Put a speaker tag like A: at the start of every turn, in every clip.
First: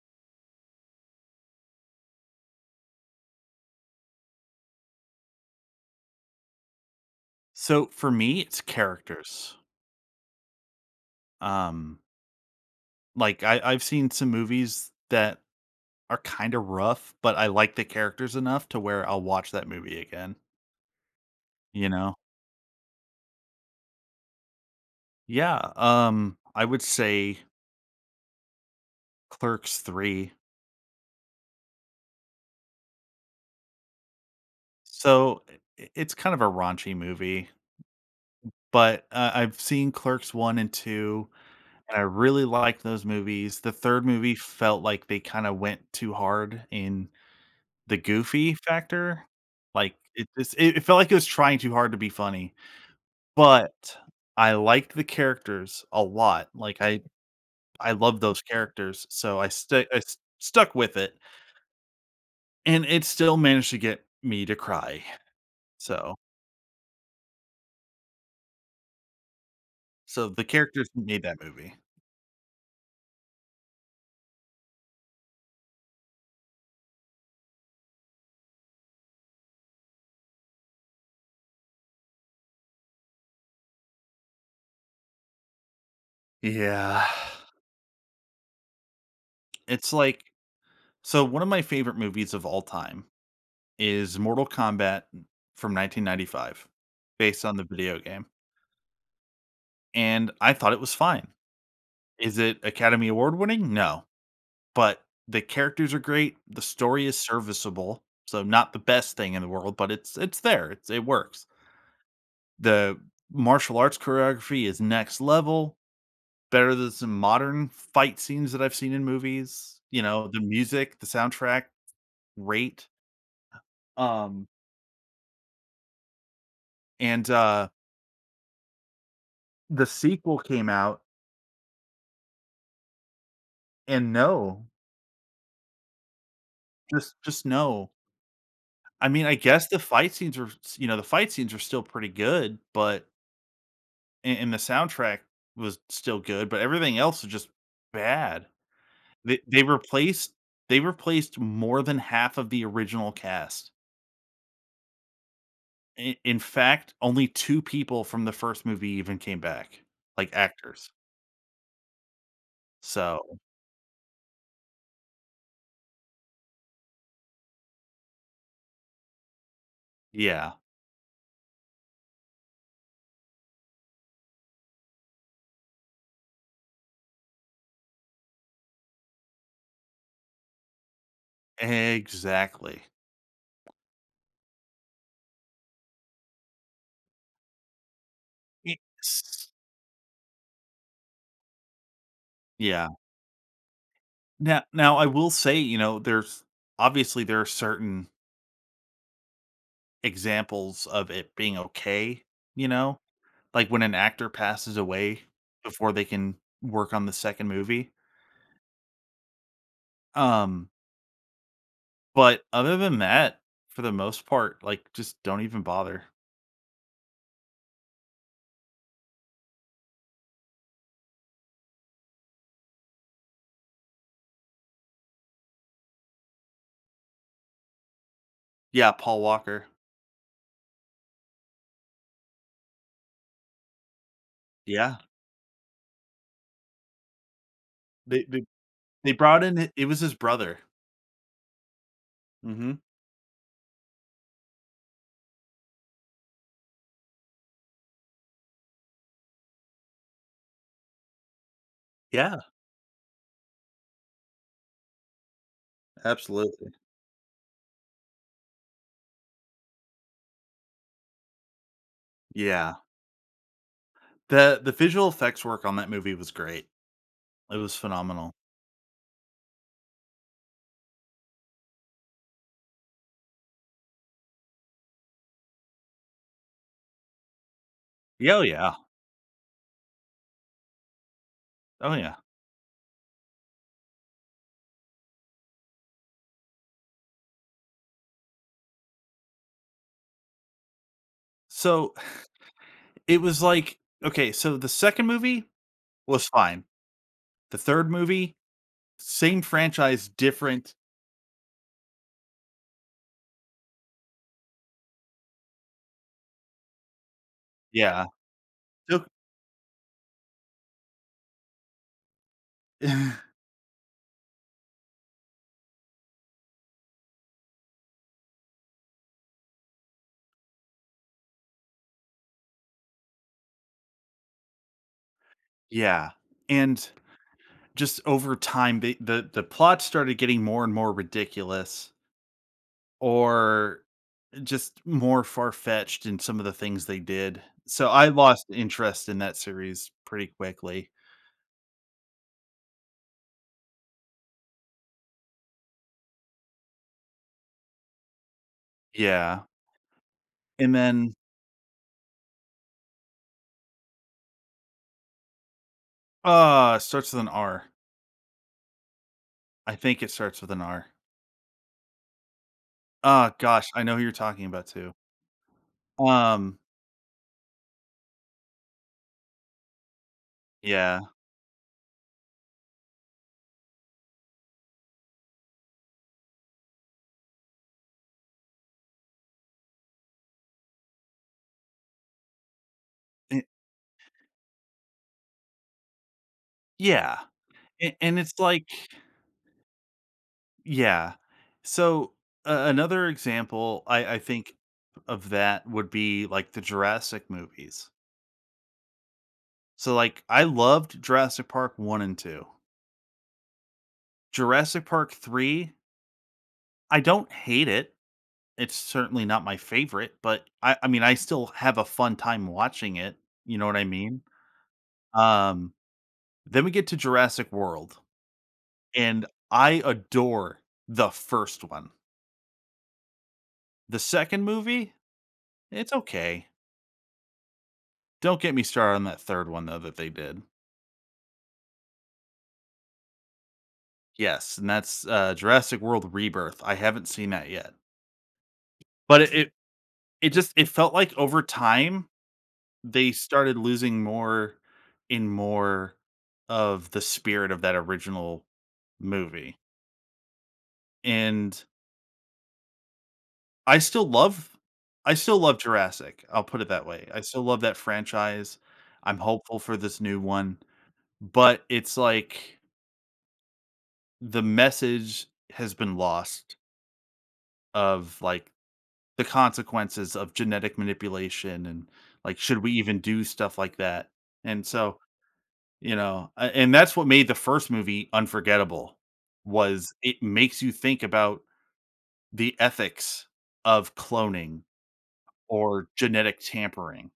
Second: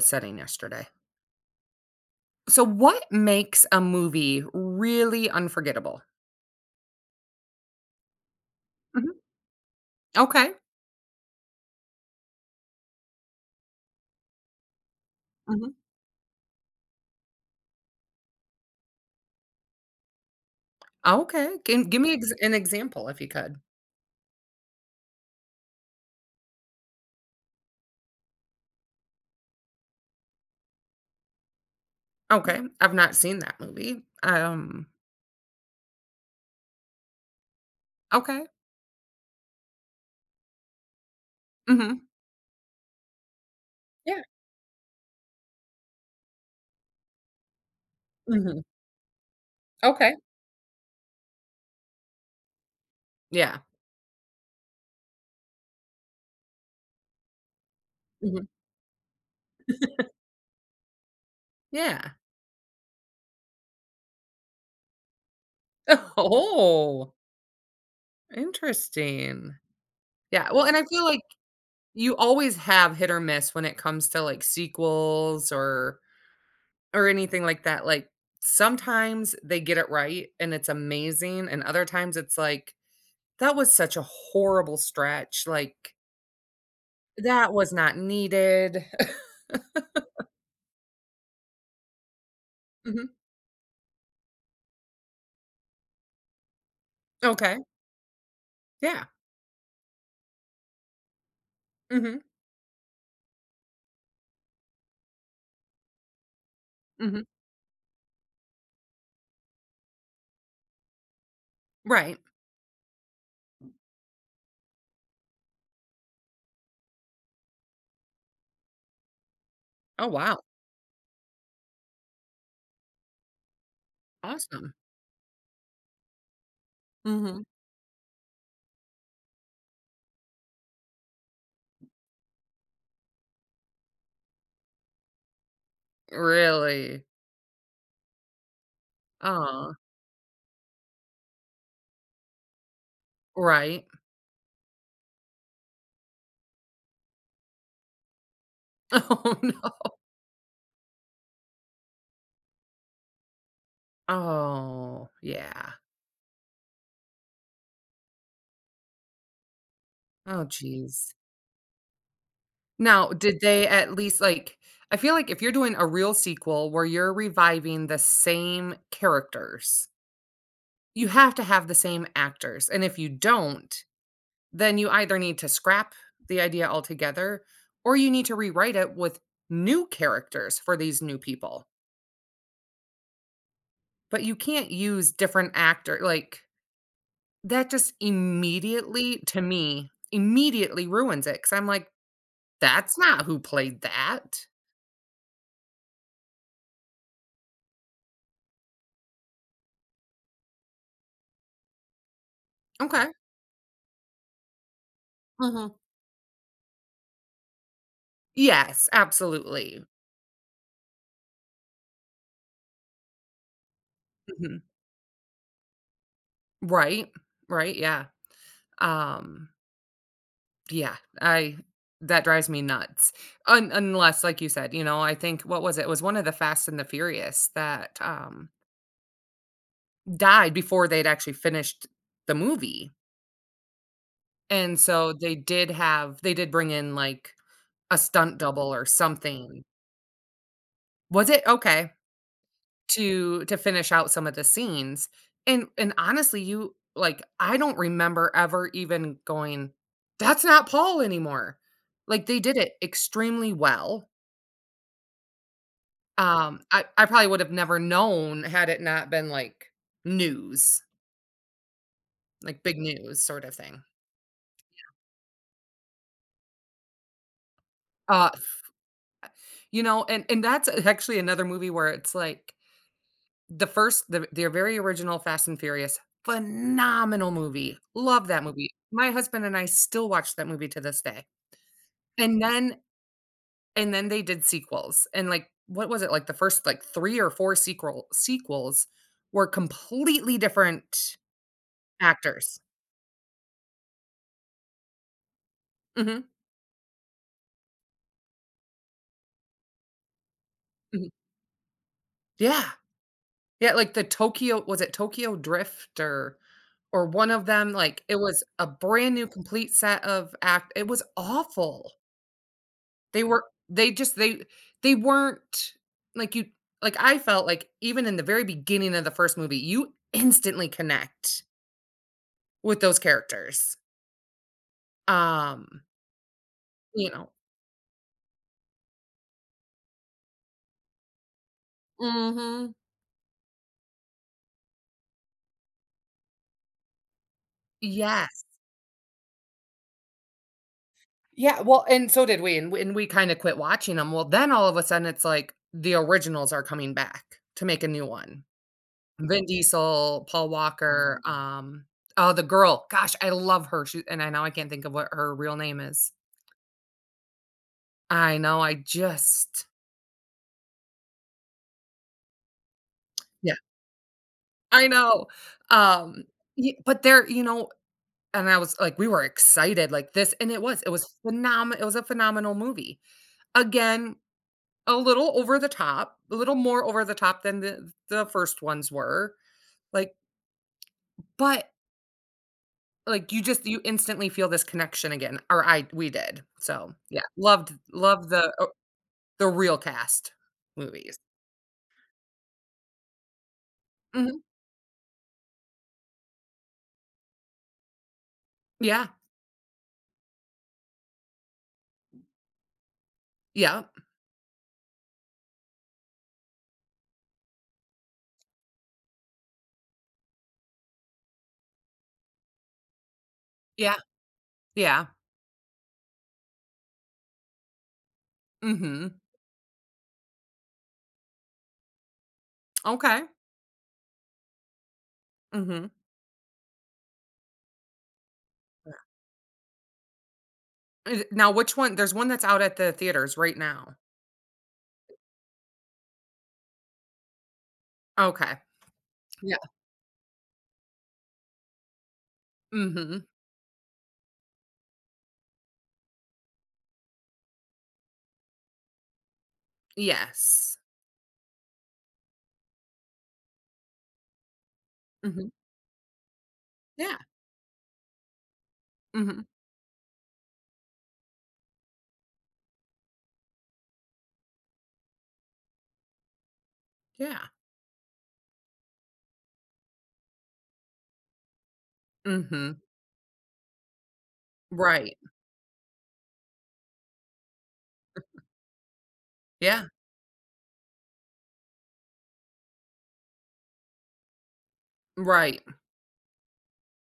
A: Setting yesterday. So, what makes a movie really unforgettable?
B: So for me, it's
A: Mhm.
B: characters.
A: Okay.
B: Um, like I've seen some movies that
A: Mhm.
B: are kind of rough, but I like the characters enough to where I'll watch that movie again.
A: Okay. Can
B: You
A: give me
B: know?
A: an example if you could.
B: Yeah. I would say Clerks Three.
A: Okay. I've not seen that movie.
B: So i- it's kind of a raunchy movie,
A: Okay.
B: but I've seen Clerks One and Two, and
A: Hmm.
B: I really liked those movies. The third
A: Yeah.
B: movie felt like they kind of went too hard in the goofy
A: Hmm.
B: factor, like,
A: Okay.
B: it just it felt like it was trying too hard to be funny,
A: Yeah.
B: but I liked the characters a lot, like, I love those
A: Hmm.
B: characters, so I stu I s stuck with it,
A: Yeah.
B: and it still managed to get me to cry, so
A: Oh, interesting.
B: so the
A: Yeah. Well, and I
B: characters
A: feel like
B: made that movie.
A: you always have hit or miss when it comes to like sequels or anything like that, like, sometimes they get it right, and it's amazing, and other times it's like, "That was such a horrible stretch," like,
B: Yeah.
A: "That was not needed."
B: It's like so one of my favorite movies of all time
A: Mhm.
B: is Mortal Kombat from 1995 based on
A: Okay.
B: the video game,
A: Yeah.
B: and I thought it was fine.
A: Mhm.
B: Is it Academy Award winning? No, but the characters are great, the story is
A: Mhm.
B: serviceable, so not the best thing in the world, but it's there, it's it works.
A: Right.
B: The martial arts choreography is next level, better than some modern fight scenes that I've seen in movies, you
A: Oh,
B: know,
A: wow.
B: the music, the soundtrack, great. Um,
A: Awesome.
B: and,
A: Mhm.
B: the sequel came out, and no,
A: Really?
B: just no. I mean, I guess
A: Oh.
B: the fight scenes were you know, the fight scenes are still pretty good, but
A: Right.
B: and the soundtrack was still good, but everything else was just bad.
A: Oh,
B: They
A: no.
B: replaced they replaced more than half of the original cast.
A: Oh, yeah.
B: I in fact, only 2 people from the first movie even came back, like
A: Oh,
B: actors.
A: geez. Now,
B: So,
A: did they at least, like I feel like if you're doing a real sequel where you're reviving the same characters,
B: yeah,
A: you have to have the same actors, and if you don't, then you either need to scrap the idea altogether, or you need to rewrite it with new characters for these new people.
B: exactly.
A: But you can't use different actor like, that just immediately, to
B: It's
A: me, immediately ruins it because 'cause I'm like,
B: yeah.
A: "That's not who played that."
B: Now I will say, you know, there's obviously there are certain examples of it being okay, you know?
A: Okay.
B: Like, when an actor passes away
A: Mhm.
B: before they can work on the second movie.
A: Yes, absolutely.
B: Um, but other than that, for the most
A: Mhm.
B: part, like, just don't even bother.
A: Right, right, yeah. Um, yeah, I that drives me nuts. Un unless, like you said, you know, I think what was it? It was one of the Fast and the Furious that,
B: Yeah, Paul Walker.
A: died before they'd actually finished the movie, and
B: Yeah.
A: so they did bring in, like, a
B: They
A: stunt
B: they
A: double or
B: they brought in
A: something.
B: it was his brother.
A: Was it? Okay.
B: Mhm.
A: To finish out some of the scenes, and honestly, you like, I don't remember ever even going, "That's not Paul anymore." Like,
B: Yeah,
A: they did it extremely well. Um,
B: absolutely.
A: I I probably would have never known had it not been, like, news, like,
B: Yeah.
A: big news sort of thing.
B: The visual effects work on that movie was great. It was
A: Uh,
B: phenomenal.
A: and that's actually another movie where it's like the first the very original Fast& and Furious, phenomenal movie. Love
B: Yeah, oh,
A: that movie.
B: yeah.
A: My husband and I still watch that movie to this day.
B: Oh, yeah.
A: And then they did sequels, and, like, what was it? Like, the first, like, 3 or 4 sequels were completely different
B: So,
A: actors.
B: it was like okay, so the second movie
A: Mhm,
B: was fine. The third movie, same franchise, different.
A: mhm. Yeah, yeah, like, the Tokyo was it Tokyo Drift or one of them, like,
B: Yeah.
A: it was a
B: Took
A: brand new complete set of act it was awful. They were they just they weren't like you like, I felt like even in the very beginning of the first movie, you instantly connect with those characters. Um,
B: yeah, and
A: you know
B: just over time, the plot started getting more and more ridiculous
A: Mhm.
B: or just more far-fetched in some of the things they did. So, I
A: Yes.
B: lost interest in that series pretty quickly.
A: Yeah, well, and so did we, and we kinda quit watching them. Well, then all of a sudden, it's like the originals are coming back to make a new one.
B: Yeah,
A: Vin Diesel, Paul
B: and then
A: Walker, oh, the girl, gosh, I love her, she and I now I can't think of what her real name is.
B: it starts with an R.
A: I know, I just
B: I think it starts with an R. Oh
A: Yeah,
B: gosh, I know who you're talking about
A: I
B: too.
A: know. Um,
B: Um,
A: y but and I was like, we were excited like this and it was, it
B: yeah,
A: was phenomenal. It was a phenomenal movie. Again, a little over the top, a little more over the top than the first ones were, like, but, like,
B: eh
A: you instantly feel this connection again, or I we did. So,
B: yeah,
A: yeah, loved
B: and
A: loved
B: it's
A: the
B: like
A: o the real cast
B: yeah.
A: movies.
B: So a another example I
A: Mhm.
B: think of that would be like the Jurassic movies.
A: Yeah.
B: So like I loved Jurassic Park 1 and 2.
A: Yep.
B: Jurassic Park 3, I don't hate it. It's certainly not my favorite, but I mean I still have a fun time watching it, you know what I
A: Yeah.
B: mean?
A: Yeah.
B: Um, then we get to Jurassic World
A: Mhm.
B: and I adore the first one.
A: Okay.
B: The second movie,
A: Mhm.
B: it's okay. Don't get me started on that third one though that they did.
A: Yeah. Now, which one there's one that's out at the theaters right now.
B: Yes, and that's, Jurassic World Rebirth. I haven't seen that yet,
A: Okay.
B: but it
A: Yeah.
B: it just it felt like over time they
A: Mhm.
B: started losing more and more of the spirit of that original movie,
A: Yes.
B: and I still love I still
A: Mhm.
B: love Jurassic, I'll put it that way.
A: Yeah.
B: I still love that franchise. I'm
A: Mhm.
B: hopeful for this new one, but it's like the message has been lost
A: Yeah.
B: of, like, the consequences of genetic manipulation and, like, should we
A: Mhm.
B: even do stuff like that? And so,
A: Right.
B: you know, a and that's what made the first movie unforgettable,
A: Yeah.
B: was it makes you think about the ethics of cloning
A: Right.
B: or genetic tampering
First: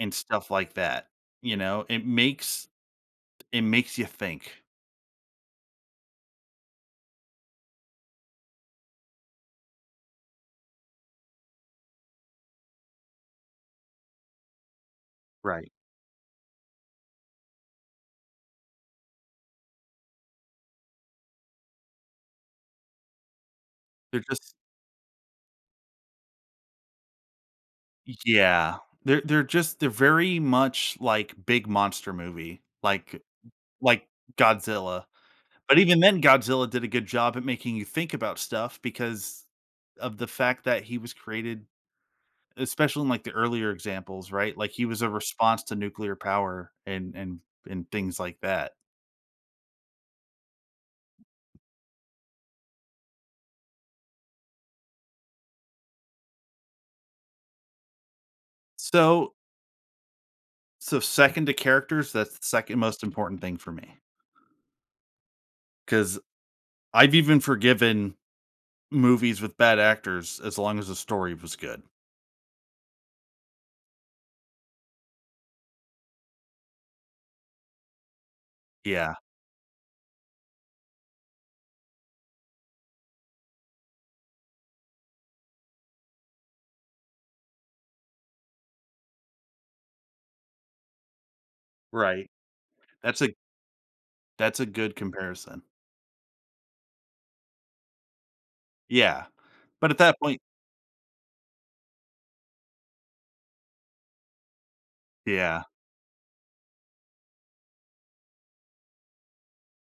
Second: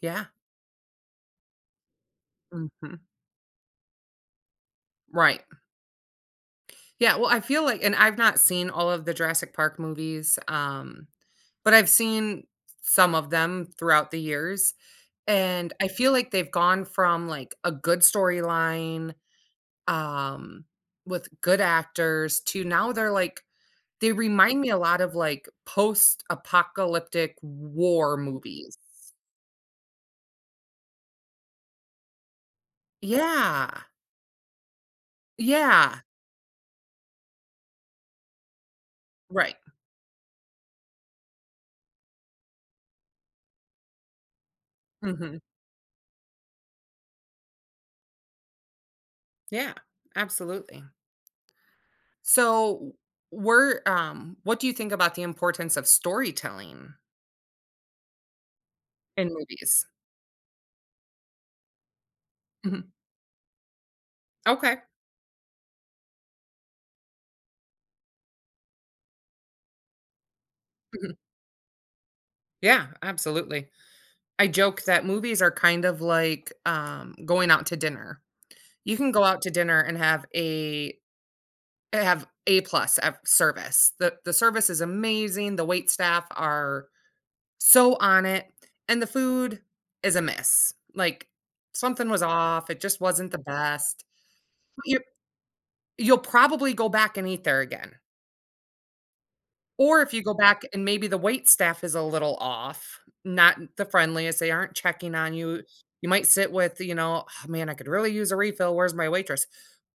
B: and
A: Yeah.
B: stuff like that, you know?
A: Mhm.
B: It makes you think.
A: Right. Yeah, well, I feel like and I've not seen all of the Jurassic Park movies, but I've seen some of them throughout the years,
B: Right.
A: and I feel like they've gone from, like, a good storyline, um, with good actors to now they
B: They're just
A: remind me a lot of, like, post-apocalyptic war
B: yeah.
A: movies.
B: They're just they're very much like big monster movie,
A: Yeah.
B: like Godzilla. But even
A: Yeah.
B: then, Godzilla did a good job at making you think about stuff because
A: Right.
B: of the fact that he was created especially in, like, the earlier examples, right? Like, he was a
A: Mhm.
B: response to nuclear power and and things like that.
A: Yeah. Absolutely. So, we're what do you think about the importance of storytelling in
B: So
A: movies?
B: so second to characters, that's the second
A: Mhm.
B: most important thing for me
A: Okay.
B: because 'cause I've even forgiven movies with bad actors as long as the
A: Mhm.
B: story was good.
A: Yeah, absolutely. I joke that movies are kind of like, going out to dinner. You can
B: Yeah,
A: go out to dinner and have A plus of service. The service is amazing, the waitstaff are so on it, and the food is a miss. Like, something was
B: right.
A: off, it just
B: That's a
A: wasn't the best.
B: that's a good
A: You
B: comparison.
A: you'll probably go back and eat there again.
B: Yeah. But at
A: Or if
B: that
A: you go
B: point
A: back and maybe the wait staff is a little off, not the friendliest, they aren't checking on you.
B: yeah.
A: You might sit with, "Oh, man, I could really use a refill. Where's my waitress?"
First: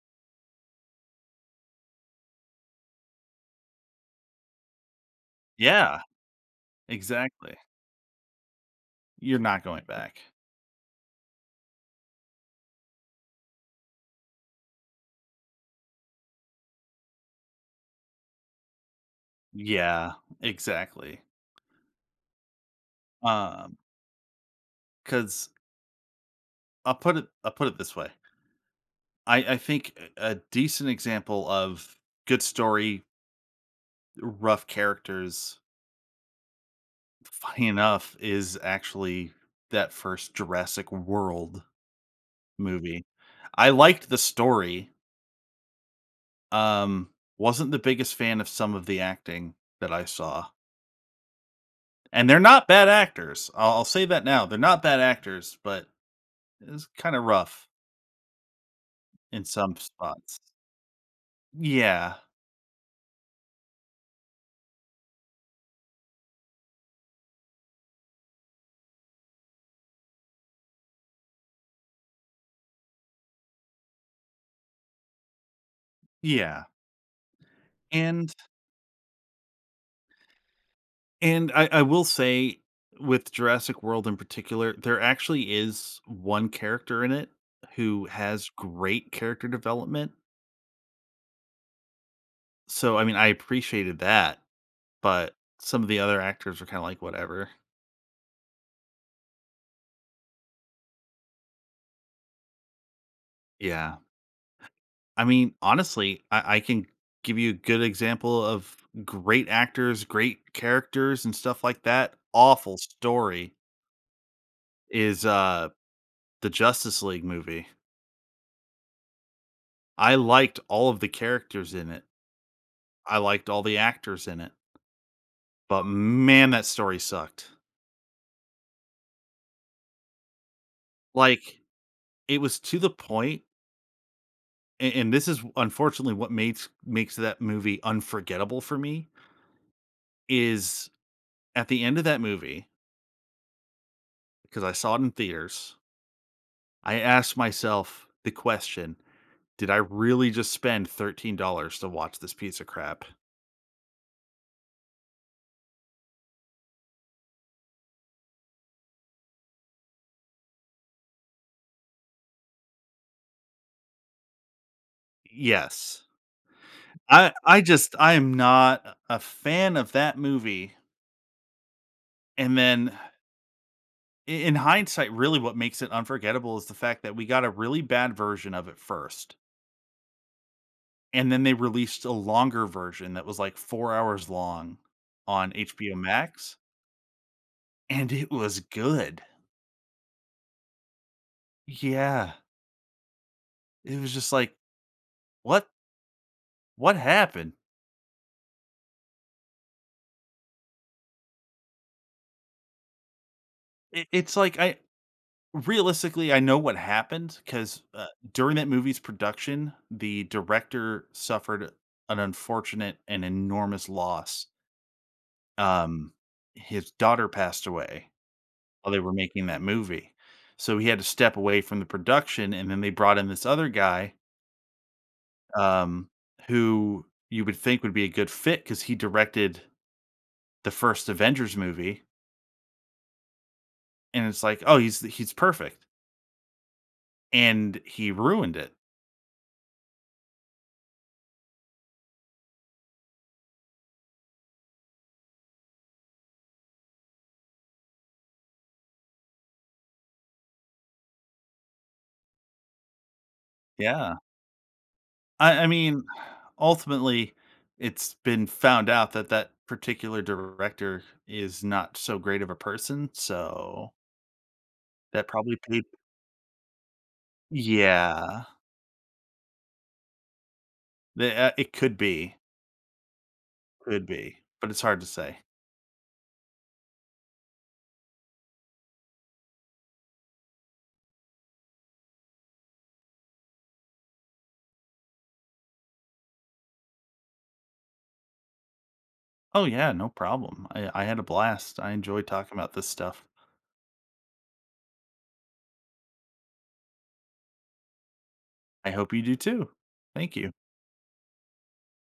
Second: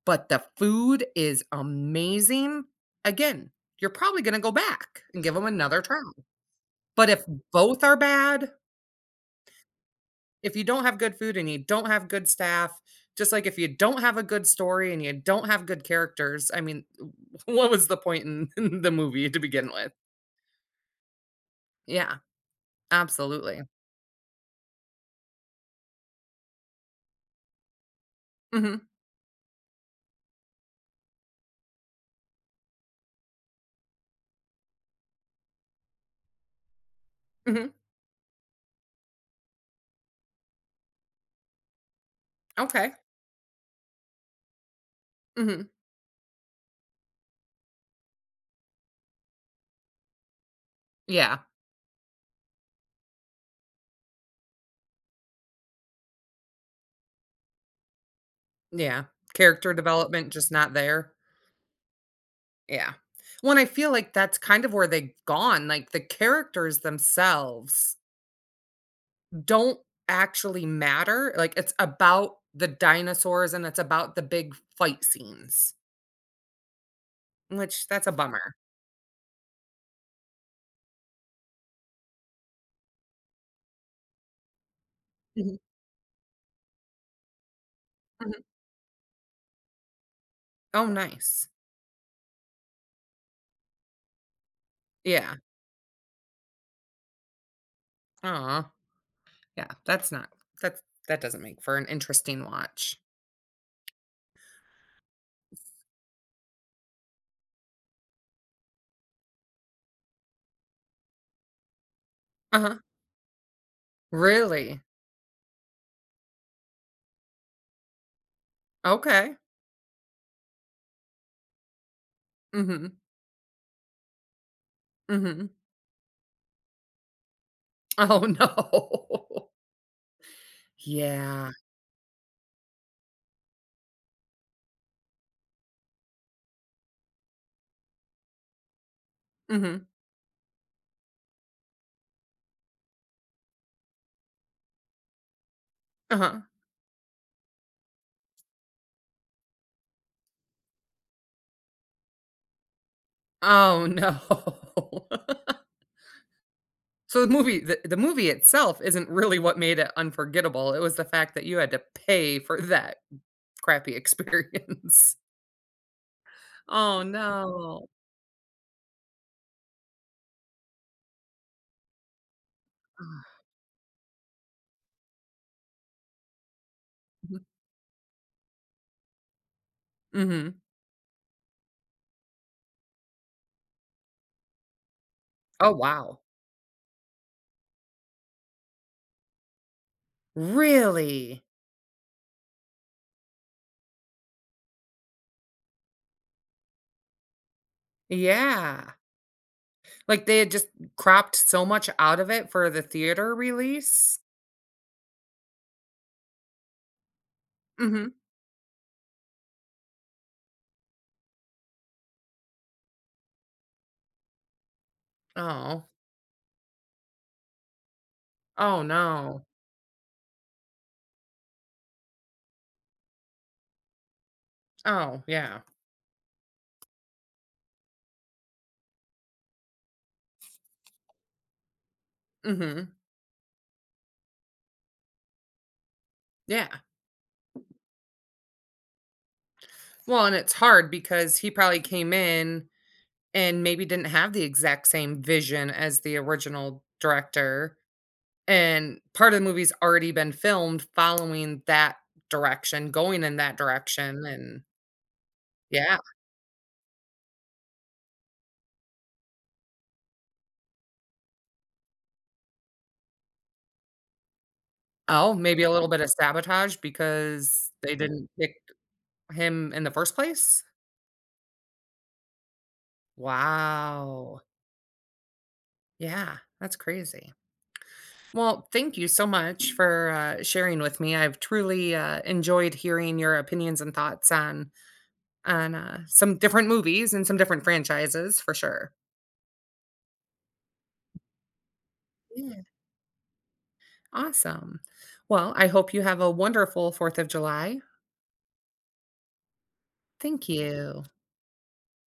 A: But the food is amazing. Again, you're probably gonna go back and give them another
B: Yeah,
A: try. But if
B: exactly.
A: both are bad,
B: You're not going back.
A: if you don't have good food and you don't have good staff, just like if you don't have a good story and you don't have good characters, I mean, what was the point in in the movie to begin with?
B: Yeah, exactly.
A: Yeah, absolutely.
B: Um, because 'cause I'll put it this way.
A: Mhm,
B: I think a decent example of good story, rough characters, funny
A: mhm,
B: enough, is actually that first Jurassic World
A: okay,
B: movie. I liked the story,
A: mhm,
B: um, wasn't the biggest fan of some of the acting that I saw,
A: yeah,
B: and they're not bad actors. I'll say that now. They're not bad actors, but it's kinda rough.
A: yeah,
B: In
A: character
B: some
A: development
B: spots.
A: just not there,
B: Yeah,
A: yeah. Well, I feel like that's kind of where they've gone, like, the characters themselves don't actually matter, like, it's about the dinosaurs and it's about the big fight scenes,
B: yeah,
A: which that's a
B: and
A: bummer.
B: and I will say with Jurassic World in particular, there actually
A: Mhm,
B: is one character in it who
A: mhm.
B: has great character development,
A: Oh, nice.
B: so, I mean, I appreciated that, but
A: Yeah,
B: some of the other actors were kinda like, "Whatever."
A: aw, yeah, that's not that's that doesn't make for an interesting watch.
B: Yeah. I mean, honestly, I can give you a good example of great actors, great characters, and stuff like that. Awful
A: Uh-huh.
B: story
A: Really?
B: is, the Justice League movie.
A: Okay.
B: I liked all of the characters in it.
A: Mhm,
B: I liked all the actors in it,
A: mhm.
B: but man, that story sucked.
A: Oh, no. Yeah.
B: Like, it was to the point and this is unfortunately what makes makes that movie unforgettable for me
A: Mhm.
B: is at the end of that movie, because I saw it in theaters,
A: Uh-huh.
B: I asked myself the question, did I really just spend $13 to watch this piece of crap?
A: Oh, no. So the movie itself isn't really what made it unforgettable, it was the fact that you had to pay for that crappy experience.
B: Yes.
A: Oh,
B: I
A: no.
B: just I am not a fan of that movie. And then
A: Ugh.
B: in hindsight, really what makes it unforgettable is the fact that we
A: Mhm.
B: got a really bad version of it first,
A: Mhm.
B: and then they released a longer version that was like 4 hours long on
A: Oh,
B: HBO
A: wow.
B: Max, and it was good.
A: Really?
B: Yeah, it was just like, what? What happened?
A: Yeah. Like, they had just cropped so much out of it for the theater
B: It,
A: release?
B: it's like I realistically I know what happened because
A: Mhm.
B: during that movie's production, the director suffered an unfortunate and enormous loss.
A: Oh.
B: Um, his daughter passed away
A: Oh,
B: while they were
A: no.
B: making that movie. So he had to step away from the production, and then they brought in this other guy,
A: Oh, yeah.
B: um, who you would think would be a good fit because he directed the first Avengers movie,
A: Mhm.
B: and it's like, "Oh, he's perfect,"
A: Yeah.
B: and he ruined it.
A: Well, and it's hard because he probably came in and maybe didn't have the exact same vision as the original director, and part of the movie's already been filmed following that direction, going in that
B: Yeah.
A: direction, and
B: I
A: yeah.
B: mean, ultimately, it's been found out that that particular director is not so great of a person, so that
A: Oh,
B: probably
A: maybe a
B: paid
A: little bit of sabotage because they didn't
B: yeah.
A: pick him in the first place?
B: The it could be. Could be,
A: Wow.
B: but it's hard to say.
A: Yeah, that's crazy. Well, thank you so much for, sharing with me. I've truly, enjoyed hearing your opinions and thoughts on some different movies and some different franchises for sure.
B: Oh yeah, no problem. I had a blast. I enjoy talking
A: Yeah.
B: about this stuff.
A: Awesome. Well, I hope you have a wonderful 4th of July.
B: I hope you do too. Thank
A: Thank
B: you.
A: you.